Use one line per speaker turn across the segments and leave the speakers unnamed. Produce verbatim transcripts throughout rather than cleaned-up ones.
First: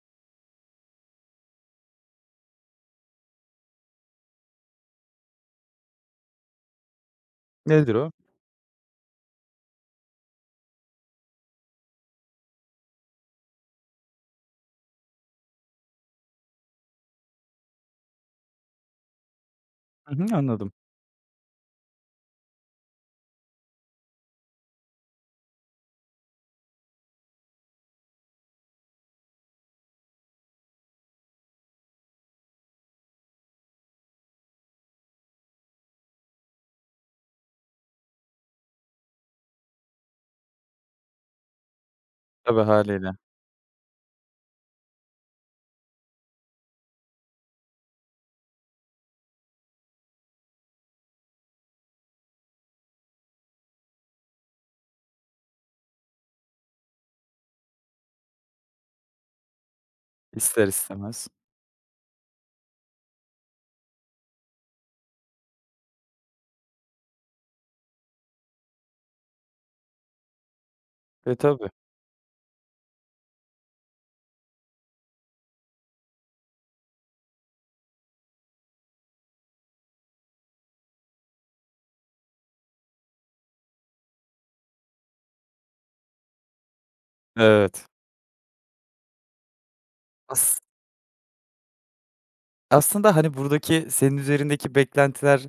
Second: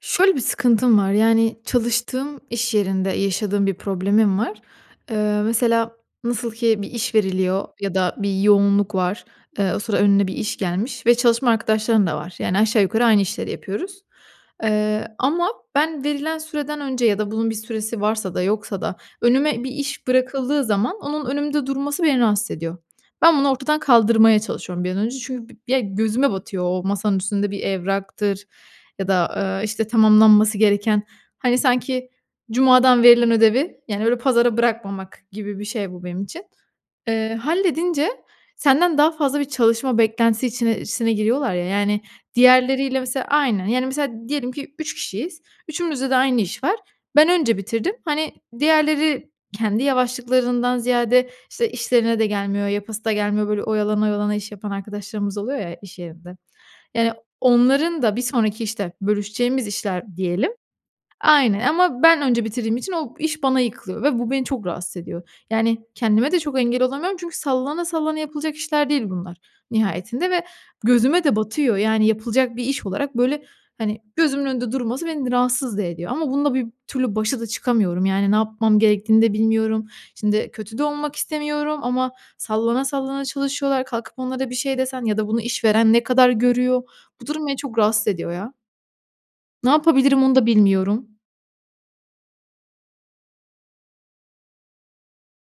Şöyle bir sıkıntım var. Yani, çalıştığım iş yerinde yaşadığım bir problemim var. Eee, mesela, nasıl ki bir iş veriliyor ya
Nedir o?
da bir yoğunluk var. Eee, o sıra önüne bir iş gelmiş ve çalışma arkadaşların da var. Yani, aşağı yukarı aynı işleri yapıyoruz. Eee, ama ben verilen süreden önce ya da bunun bir süresi varsa da yoksa da, önüme bir iş
Hı hı,
bırakıldığı
anladım.
zaman onun önümde durması beni rahatsız ediyor. Ben bunu ortadan kaldırmaya çalışıyorum bir an önce çünkü bi ya, gözüme batıyor. O masanın üstünde bir evraktır ya da, eee, işte, tamamlanması gereken, hani, sanki cumadan verilen ödevi, yani, öyle, pazara bırakmamak gibi bir şey bu benim için. Eee, halledince senden daha fazla bir çalışma beklentisi içine sine giriyorlar ya, yani,
Tabii,
diğerleriyle
hâliyle.
mesela aynı, yani, mesela diyelim ki, üç kişiyiz, üçümüzde de aynı iş var. Ben önce bitirdim, hani, diğerleri kendi yavaşlıklarından ziyade, işte, işlerine de gelmiyor, yapası da gelmiyor, böyle, oyalana, oyalana iş yapan arkadaşlarımız oluyor ya, iş yerinde. Yani, onların da bir sonraki, işte, bölüşeceğimiz işler diyelim
İster istemez.
aynen, ama ben önce bitirdiğim için o iş bana yıkılıyor ve bu beni çok rahatsız ediyor. Yani, kendime de çok engel olamıyorum çünkü sallana sallana yapılacak işler değil bunlar nihayetinde ve gözüme
E,
de
tabii.
batıyor. Yani, yapılacak bir iş olarak, böyle, hani, gözümün önünde durması beni rahatsız da ediyor ama bununla bir türlü başa da çıkamıyorum. Yani, ne yapmam gerektiğini de bilmiyorum. Şimdi, kötü de olmak istemiyorum ama sallana sallana çalışıyorlar, kalkıp onlara bir şey desen ya da bunu işveren ne kadar görüyor, bu durum beni çok
Evet.
rahatsız ediyor ya. Ne yapabilirim onu da
As
bilmiyorum.
aslında, hani, buradaki senin üzerindeki beklentiler,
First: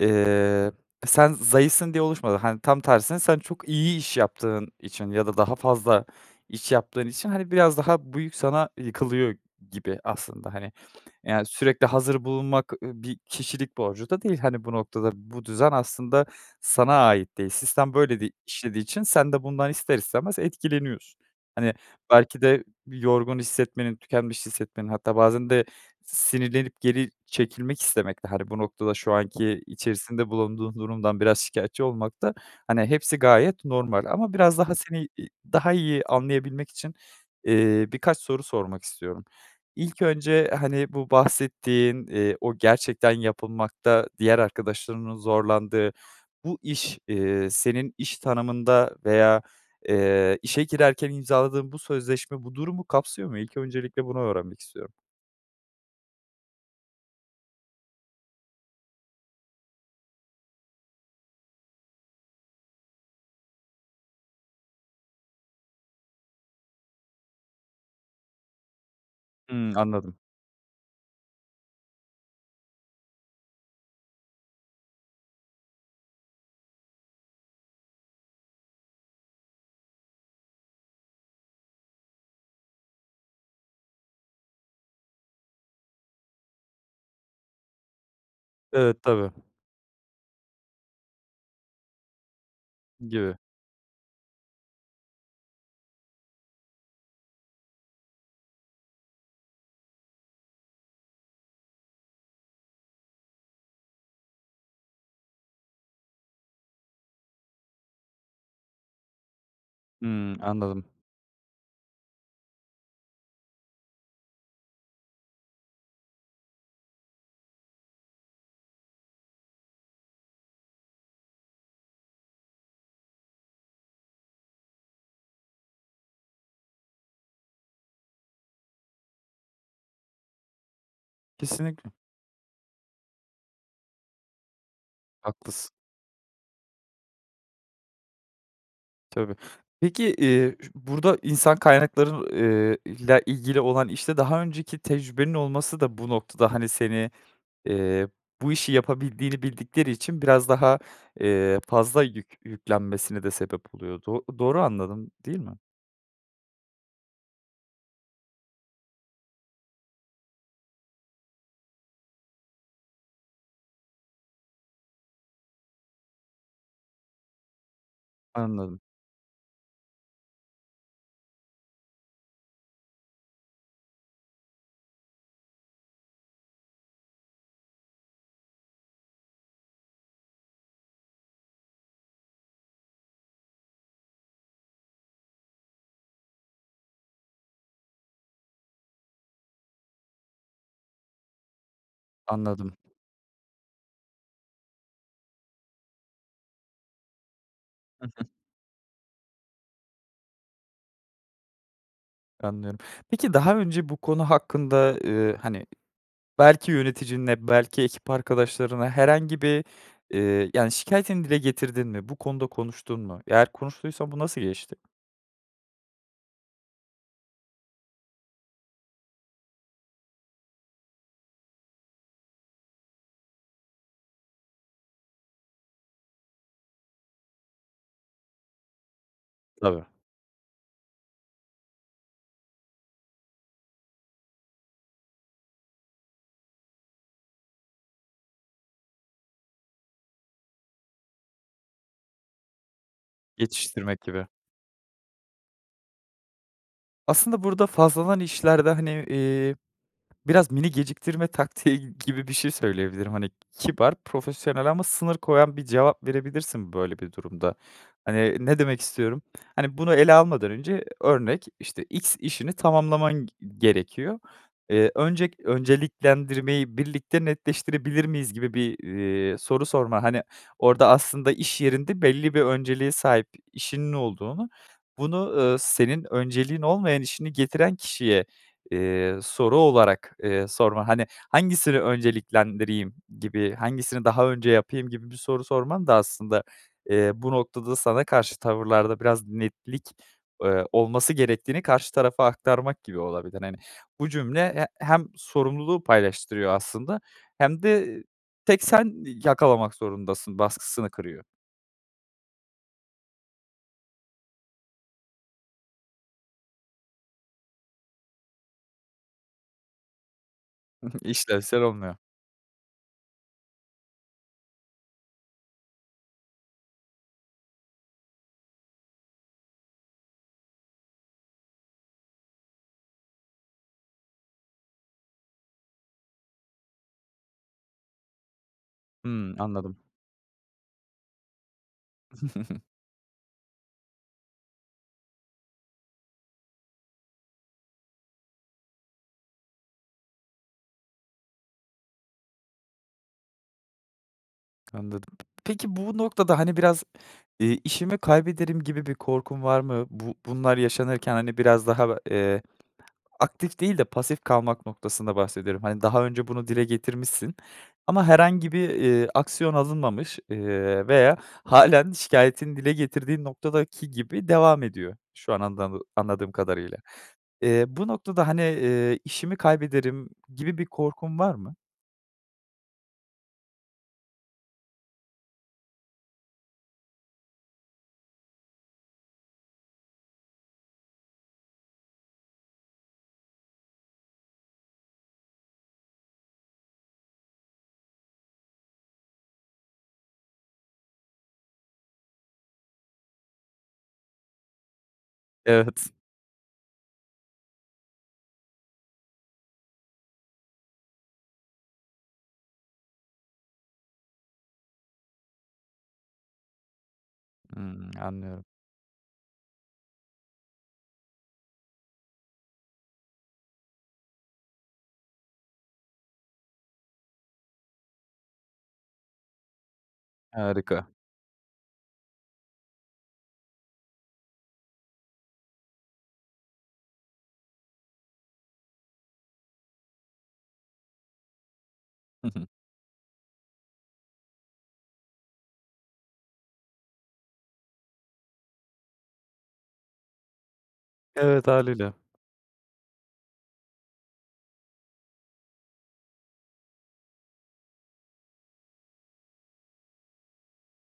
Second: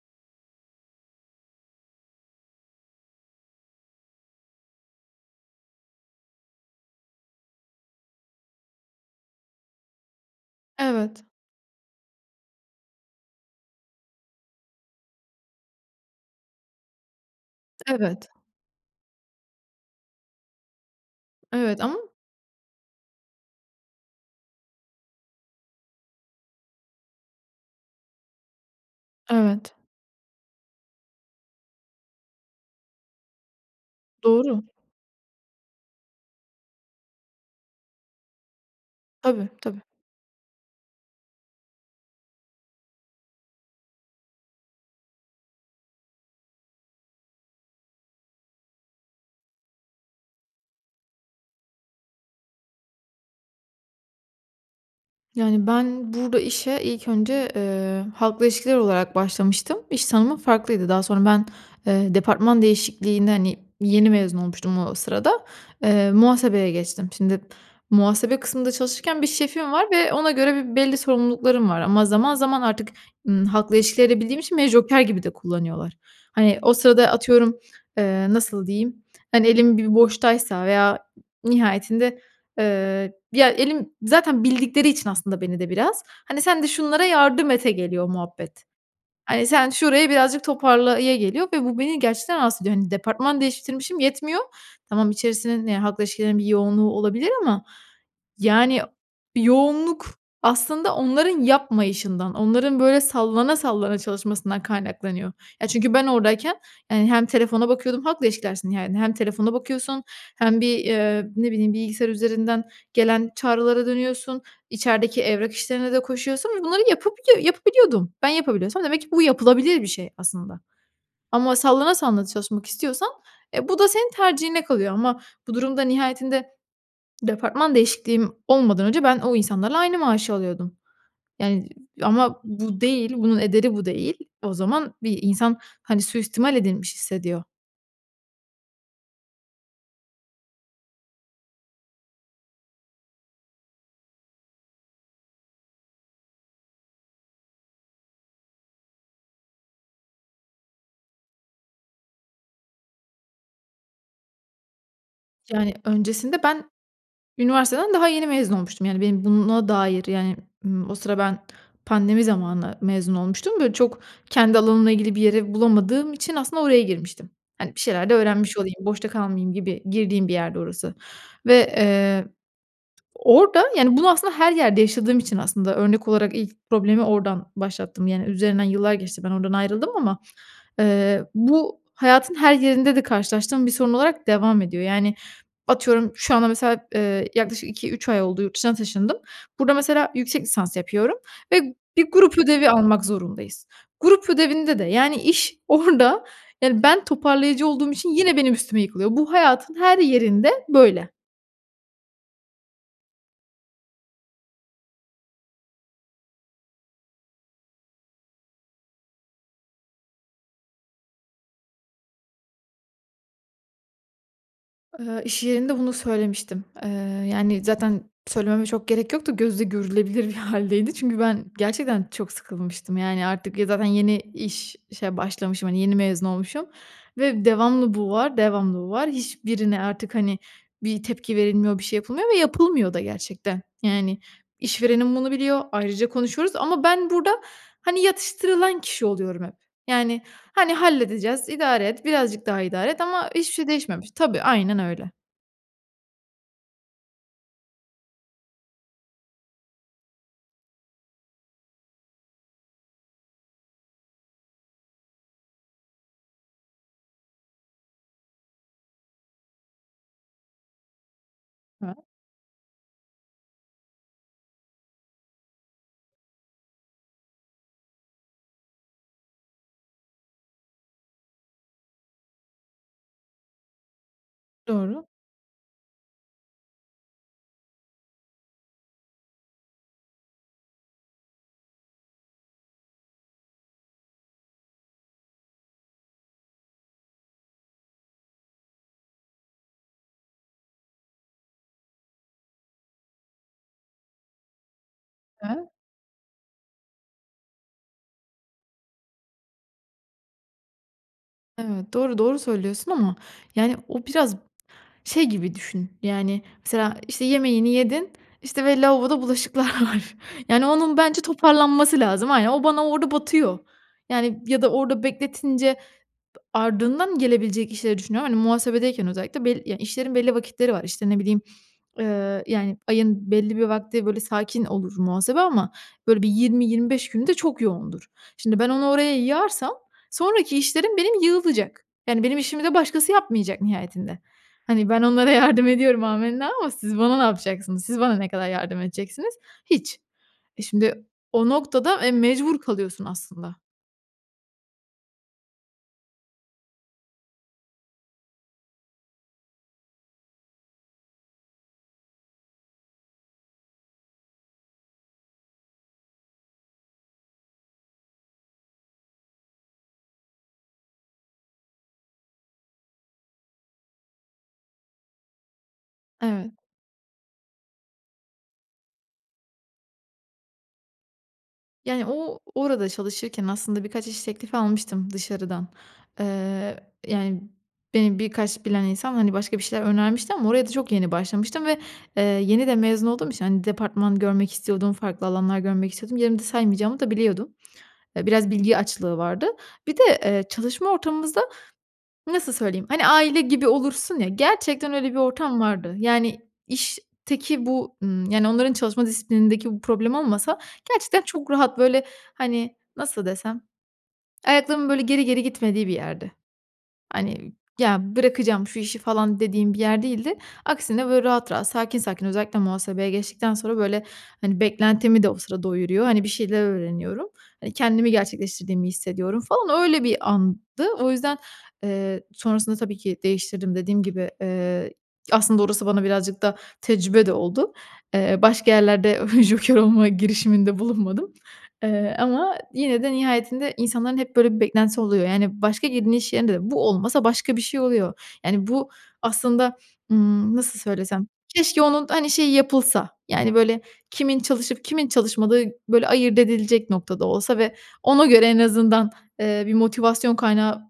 eee, sen zayıfsın diye oluşmadı. Hani, tam tersine, sen çok iyi iş yaptığın için ya da daha fazla iş yaptığın için, hani, biraz daha bu yük sana yıkılıyor gibi aslında. Hani,
Evet.
yani, sürekli hazır bulunmak, eee, bir kişilik borcu da değil. Hani, bu noktada, bu düzen aslında sana ait değil. Sistem böyle
Evet.
di işlediği için sen de bundan ister istemez etkileniyorsun. Hani,
Evet, ama
belki de yorgun hissetmenin, tükenmiş hissetmenin hatta bazen de sinirlenip geri çekilmek istemekte, hani, bu noktada şu anki
Evet.
içerisinde bulunduğun durumdan biraz şikayetçi olmakta, hani, hepsi gayet normal ama biraz
Doğru.
daha seni i daha iyi anlayabilmek için, eee, birkaç soru sormak istiyorum.
Tabii, tabii.
İlk önce, hani, bu bahsettiğin, eee, o gerçekten yapılmakta diğer arkadaşlarının zorlandığı bu iş, eee, senin iş tanımında veya, eee, işe girerken imzaladığın bu sözleşme bu durumu kapsıyor mu? İlk öncelikle bunu öğrenmek istiyorum.
Yani, ben burada işe ilk önce, ııı, halkla ilişkiler olarak başlamıştım. İş tanımım farklıydı. Daha sonra ben, eee, departman değişikliğini, hani, yeni mezun olmuştum o sırada. Eee, muhasebeye geçtim. Şimdi muhasebe kısmında çalışırken bir
Hıı,
şefim var ve
anladım.
ona göre bir belli sorumluluklarım var ama zaman zaman artık, ımm, halkla ilişkileri de bildiğim için beni joker gibi de kullanıyorlar. Hani, o sırada atıyorum, eee, nasıl diyeyim, hani, elim bir boştaysa veya nihayetinde, ııı, ya, elim zaten bildikleri için aslında beni de biraz, hani, "Sen de şunlara yardım et,"e geliyor muhabbet.
Evet, tabii.
Hani, "Sen şurayı birazcık toparla," ya geliyor ve bu, beni gerçekten rahatsız ediyor. Hani,
Gibi.
departman değiştirmişim yetmiyor, tamam, içerisinin, ya, halkla ilişkilerin bir yoğunluğu olabilir ama. Yani, yoğunluk aslında onların yapmayışından, onların, böyle, sallana sallana çalışmasından kaynaklanıyor. Ya, çünkü ben oradayken, hani, hem telefona bakıyordum, halkla ilişkilersin, yani, hem telefona bakıyorsun
Hıı,
hem bir,
anladım.
eee, ne bileyim, bilgisayar üzerinden gelen çağrılara dönüyorsun, içerideki evrak işlerine de koşuyorsun ve bunları yapabiliyo yapabiliyordum. Ben yapabiliyorsam demek ki bu yapılabilir bir şey aslında. Ama sallana sallana da çalışmak istiyorsan, eee, bu da senin tercihine kalıyor ama bu durumda nihayetinde departman değişikliğim olmadan önce ben o insanlarla aynı maaşı alıyordum. Yani, eee,
Kesinlikle.
ama bu değil, bunun ederi bu değil. O zaman bir insan,
Haklısın.
hani, süistimal edilmiş hissediyor.
Tabii. Peki, iii, ş burada insan kaynakları eee, ile ilgili olan işte daha önceki tecrübenin olması da bu noktada, hani, seni, eee, bu işi yapabildiğini bildikleri için biraz daha, eee, fazla yük yüklenmesine de sebep oluyor. Do doğru anladım, değil mi?
Yani, öncesinde ben üniversiteden daha yeni mezun olmuştum. Yani, benim buna dair, yani, ımm, o sıra ben pandemi zamanı mezun olmuştum, böyle, çok kendi alanımla ilgili bir yeri bulamadığım için aslında oraya girmiştim. Hani, bir şeyler de öğrenmiş olayım,
Anladım.
boşta kalmayayım gibi girdiğim bir yerdi orası. Ve, eee, orada, yani, bunu aslında her yerde yaşadığım için aslında örnek olarak ilk problemi oradan başlattım, yani, üzerinden yıllar geçti, ben oradan ayrıldım ama, eee, bu hayatın her yerinde de karşılaştığım bir sorun olarak devam ediyor. Yani, atıyorum, şu anda mesela, ııı, yaklaşık iki üç ay oldu yurt dışına taşındım. Burada mesela, yüksek lisans yapıyorum ve bir grup ödevi
Anladım.
almak zorundayız. Grup ödevinde de, yani, iş orada, yani, ben toparlayıcı olduğum için yine benim üstüme yıkılıyor. Bu hayatın her yerinde böyle.
Anlıyorum, peki, daha önce bu konu hakkında, eee, hani, belki yöneticinle, belki ekip arkadaşlarına herhangi bir, eee, yani, şikâyetini dile getirdin mi? Bu konuda konuştun mu? Eğer konuştuysan bu nasıl geçti?
Eee, iş yerinde bunu söylemiştim. Eee, yani, zaten söylememe çok gerek yok da, gözle görülebilir bir hâldeydi. Çünkü ben gerçekten çok sıkılmıştım. Yani, artık, ya, zaten yeni iş işe başlamışım, hani, yeni mezun olmuşum ve devamlı bu var, devamlı bu var. Hiçbirine
Tabii.
artık, hani, bir tepki verilmiyor, bir şey yapılmıyor ve yapılmıyor da gerçekten. Yani, işverenim bunu biliyor, ayrıca konuşuyoruz ama ben burada, hani, yatıştırılan kişi oluyorum hep. Yani, hani, "Halledeceğiz, idare et, birazcık daha idare et" ama hiçbir şey
Yetiştirmek
değişmemiş.
gibi.
Tabii, aynen öyle.
Aslında burada fazladan işlerde, hani, eee, biraz mini geciktirme taktiği g gibi bir şey söyleyebilirim. Hani, kibar, profesyonel ama sınır koyan bir cevap verebilirsin böyle bir durumda. Hani, ne demek istiyorum, hani, bunu ele almadan önce örnek, işte,
Ha.
x işini tamamlaman g gerekiyor. Eee, öncek önceliklendirmeyi birlikte netleştirebilir miyiz gibi bir, eee, soru sorma. Hani, orada, aslında iş yerinde belli bir önceliğe sahip işinin olduğunu,
Doğru.
bunu, eee, senin önceliğin olmayan işini getiren kişiye, eee, soru olarak, eee, sorma. Hani, hangisini önceliklendireyim gibi, hangisini daha önce yapayım gibi bir soru sorman da aslında, eee, bu noktada sana karşı tavırlarda biraz netlik, eee, olması gerektiğini karşı tarafa aktarmak gibi olabilir. Hani, bu cümle he hem
E
sorumluluğu paylaştırıyor aslında hem de "Tek sen yakalamak zorundasın" baskısını kırıyor.
Evet, doğru, doğru söylüyorsun ama, yani, o biraz şey gibi düşün, yani, mesela, işte, yemeğini yedin, işte, ve lavaboda bulaşıklar var. Yani,
Hı
onun
hı,
bence
işlevsel olmuyor.
toparlanması lazım. Aynen, o bana orada batıyor. Yani, ya da orada bekletince b ardından gelebilecek işleri düşünüyorum. Hani, muhasebedeyken özellikle bel ya, işlerin belli vakitleri var. İşte, ne bileyim, eee, yani, ayın belli bir vakti, böyle, sakin olur muhasebe ama, böyle, bir yirmi yirmi beş günü de çok yoğundur. Şimdi, ben onu oraya
Hı,
yığarsam
anladım.
sonraki işlerim benim yığılacak. Yani, benim işimi de başkası yapmayacak nihayetinde. Hani, ben onlara yardım ediyorum amenna ama siz bana ne yapacaksınız? Siz bana ne kadar yardım edeceksiniz? Hiç. Eee, şimdi o noktada, eee, mecbur kalıyorsun aslında.
Anladım, peki, bu noktada, hani, biraz, eee, işimi kaybederim gibi bir korkun var mı? Bu bunlar yaşanırken, hani, biraz daha, b eee, aktif değil de pasif kalmak noktasında bahsediyorum. Hani, daha önce bunu dile getirmişsin ama herhangi bir, eee, aksiyon alınmamış, eee, veya hâlen şikâyetini dile getirdiğin noktadaki gibi devam ediyor. Şu an andamı anladığım
Evet.
kadarıyla, eee, bu noktada, hani, eee, işimi kaybederim gibi bir korkun var mı?
Yani, o orada çalışırken aslında birkaç iş teklif almıştım dışarıdan. Eee, yani, beni birkaç bilen insan, hani, başka bir şeyler önermişti ama oraya da çok yeni başlamıştım ve, eee, yeni de mezun olduğum için, hani, departman görmek istiyordum, farklı alanlar görmek istiyordum. Yerimde saymayacağımı da biliyordum. Eee, biraz bilgi açlığı vardı. Bir de, eee, çalışma ortamımızda, nasıl söyleyeyim, hani, aile gibi olursun ya, gerçekten öyle bir ortam
Evet.
vardı. Yani, işteki bu, ımm, yani, onların çalışma disiplinindeki bu problem olmasa gerçekten çok rahat, böyle, hani, nasıl desem, ayaklarımın, böyle, geri geri gitmediği bir yerdi. Hani,
Hı,
"Ya,
anlıyorum.
bırakacağım şu işi" falan, dediğim bir yer değildi. Aksine, böyle, rahat, rahat sakin, sakin özellikle muhasebeye geçtikten sonra, böyle, hani, beklentimi de o sıra doyuruyor. Hani, bir şeyler öğreniyorum. Hani, kendimi gerçekleştirdiğimi hissediyorum, falan. Öyle bir andı.
Harika.
O yüzden, eee, sonrasında tabii ki değiştirdim, dediğim gibi. Eee, aslında orası bana birazcık da tecrübe de oldu. Eee, başka yerlerde joker olma girişiminde bulunmadım, eee,
Hı hı.
ama yine de nihayetinde insanların hep, böyle, bir beklentisi oluyor. Yani, başka girdiğin iş yerinde de bu olmasa başka bir şey oluyor. Yani, bu aslında, ımm, nasıl söylesem,
Evet,
keşke
hâliyle.
onun, hani, şeyi, yapılsa, yani, böyle, kimin çalışıp kimin çalışmadığı, böyle, ayırt edilecek noktada olsa ve ona göre en azından, eee, bir motivasyon kaynağı,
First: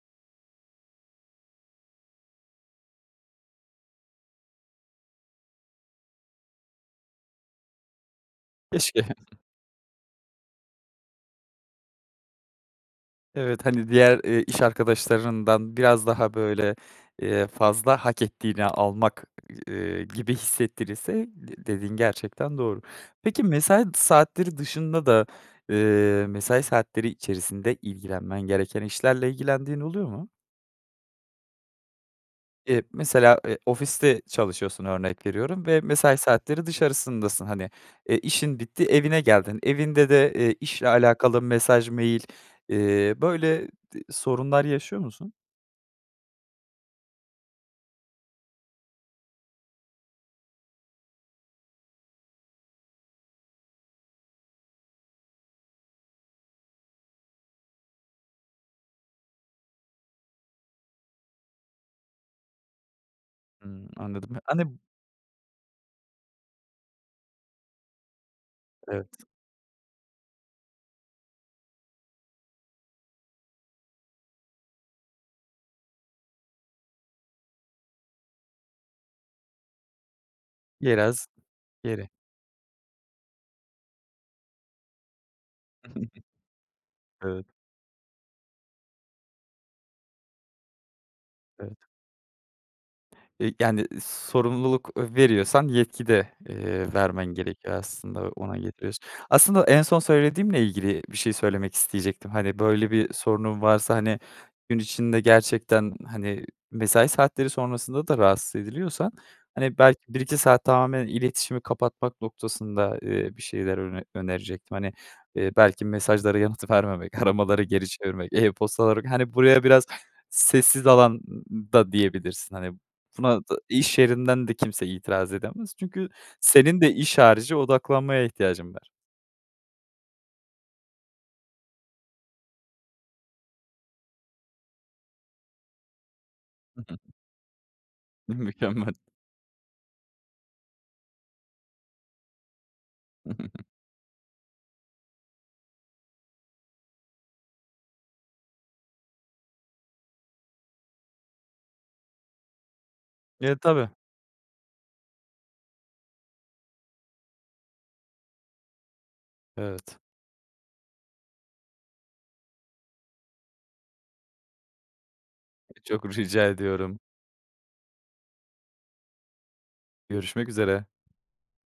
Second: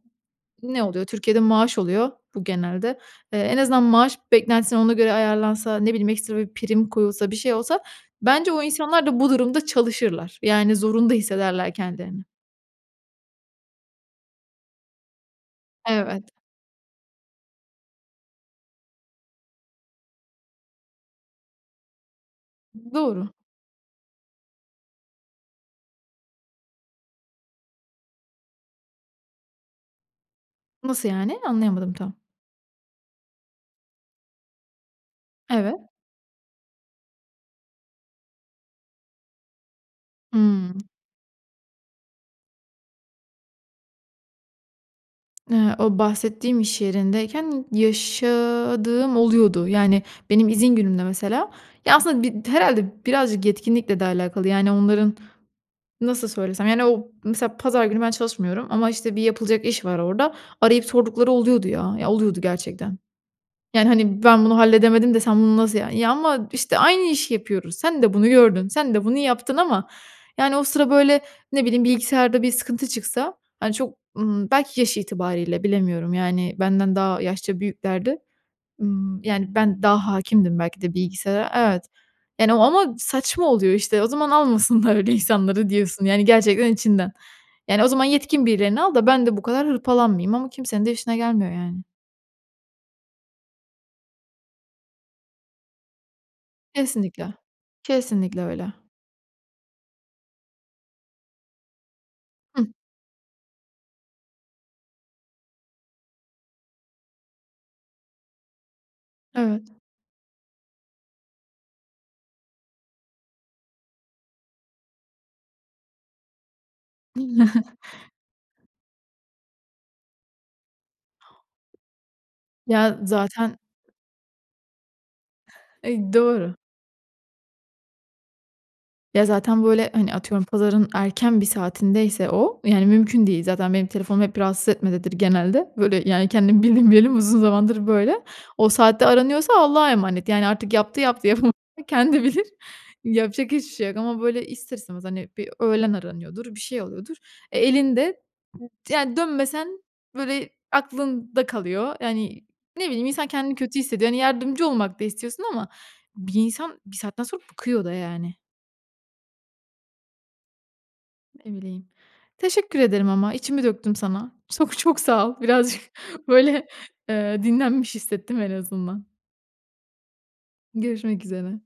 ne oluyor, Türkiye'de maaş oluyor bu genelde. Eee, en azından maaş beklentisini ona göre ayarlansa, ne bileyim, ekstra bir prim koyulsa, bir şey olsa, bence o
Keşke.
insanlar da bu durumda çalışırlar. Yani, zorunda hissederler kendilerini.
Evet, hani, diğer, eee, iş arkadaşlarından biraz
Evet.
daha, böyle, eee, fazla hak ettiğini almak, ııı, gibi hissettirirse de dediğin gerçekten doğru.
Doğru.
Peki, mesai saatleri dışında da, eee, mesai saatleri içerisinde ilgilenmen gereken işlerle ilgilendiğin oluyor mu?
Nasıl yani? Anlayamadım tam.
Eee, mesela, eee, ofiste çalışıyorsun örnek veriyorum ve
Evet.
mesai saatleri dışarısındasın. Hani, e, işin bitti evine geldin, evinde de, ııı,
Hımm.
işle alakalı mesaj, mail, eee, böyle d sorunlar yaşıyor musun?
Iıı, o bahsettiğim iş yerindeyken yaşadığım oluyordu. Yani, benim izin günümde mesela Ya, aslında, bi d herhâlde birazcık yetkinlikle de alakalı, yani, onların, nasıl söylesem, yani, o mesela pazar günü ben çalışmıyorum ama, işte, bir yapılacak iş var orada. Arayıp sordukları oluyordu, ya. Ya, oluyordu gerçekten. Yani,
Hımm,
hani,
anladım.
"Ben bunu
Hani, b
halledemedim de sen bunu nasıl" Ya, ama, işte, aynı işi yapıyoruz. Sen de bunu gördün. Sen de
Evet.
bunu yaptın ama, yani, o sıra, böyle, ne bileyim, bilgisayarda bir sıkıntı çıksa, hani, çok, ımm, belki yaş itibarıyla bilemiyorum, yani, benden daha yaşça büyüklerdi, ımm, yani, ben daha hâkimdim belki de
Biraz
bilgisayara, evet,
geri.
yani, o ama saçma oluyor işte. O zaman almasınlar öyle insanları diyorsun, yani, gerçekten içinden.
Evet.
Yani, o zaman yetkin birilerini al da ben de bu kadar hırpalanmayayım ama kimsenin de işine gelmiyor, yani.
Evet. Eee, yani, sorumluluk, eee, veriyorsan yetki de, eee, vermen
Kesinlikle,
gerekiyor. Aslında
kesinlikle
ona
öyle.
getiriyorsun. Aslında en son söylediğimle ilgili bir şey söylemek isteyecektim. Hani,
Hıh.
böyle, bir sorunun varsa, hani, gün içinde gerçekten, hani, mesai saatleri sonrasında da rahatsız ediliyorsan,
Evet.
hani, belki bir iki saat tamamen iletişimi kapatmak noktasında, eee, bir şeyler öner önerecektim. Hani, eee, belki mesajlara yanıt vermemek, aramaları geri çevirmek, e-postaları Hani, buraya biraz sessiz alan da diyebilirsin. Hani,
Ya,
buna
zaten
da iş yerinden de kimse itiraz edemez. Çünkü
E, doğru.
senin de iş harici odaklanmaya ihtiyacın var.
Ya, zaten böyle, hani, atıyorum, pazarın erken bir saatindeyse o, yani, mümkün değil. Zaten benim telefonum hep "rahatsız etme"dedir genelde. Böyle, yani, kendimi
Hı
bildim
hı.
bileli uzun zamandır böyle. O
Mükemmel.
saatte aranıyorsa Allah'a emanet. Yani, artık yaptı yaptı yapam [unintelligible] kendi bilir. Yapacak hiçbir şey yok ama, böyle, ister istemez, hani, bir öğlen aranıyordur, bir şey oluyordur. E, elinde t yani, dönmesen, böyle, aklında kalıyor. Yani, ne bileyim, insan kendini
E,
kötü
tabii.
hissediyor. Hani, yardımcı olmak da istiyorsun ama bir insan bir saatten sonra bıkıyor da, yani.
Evet.
Ne bileyim. Teşekkür ederim ama içimi döktüm sana. Sok çok sağ ol. Birazcık,
Çok rica
böyle,
ediyorum.
eee, dinlenmiş hissettim en azından.
Görüşmek üzere.
Görüşmek üzere.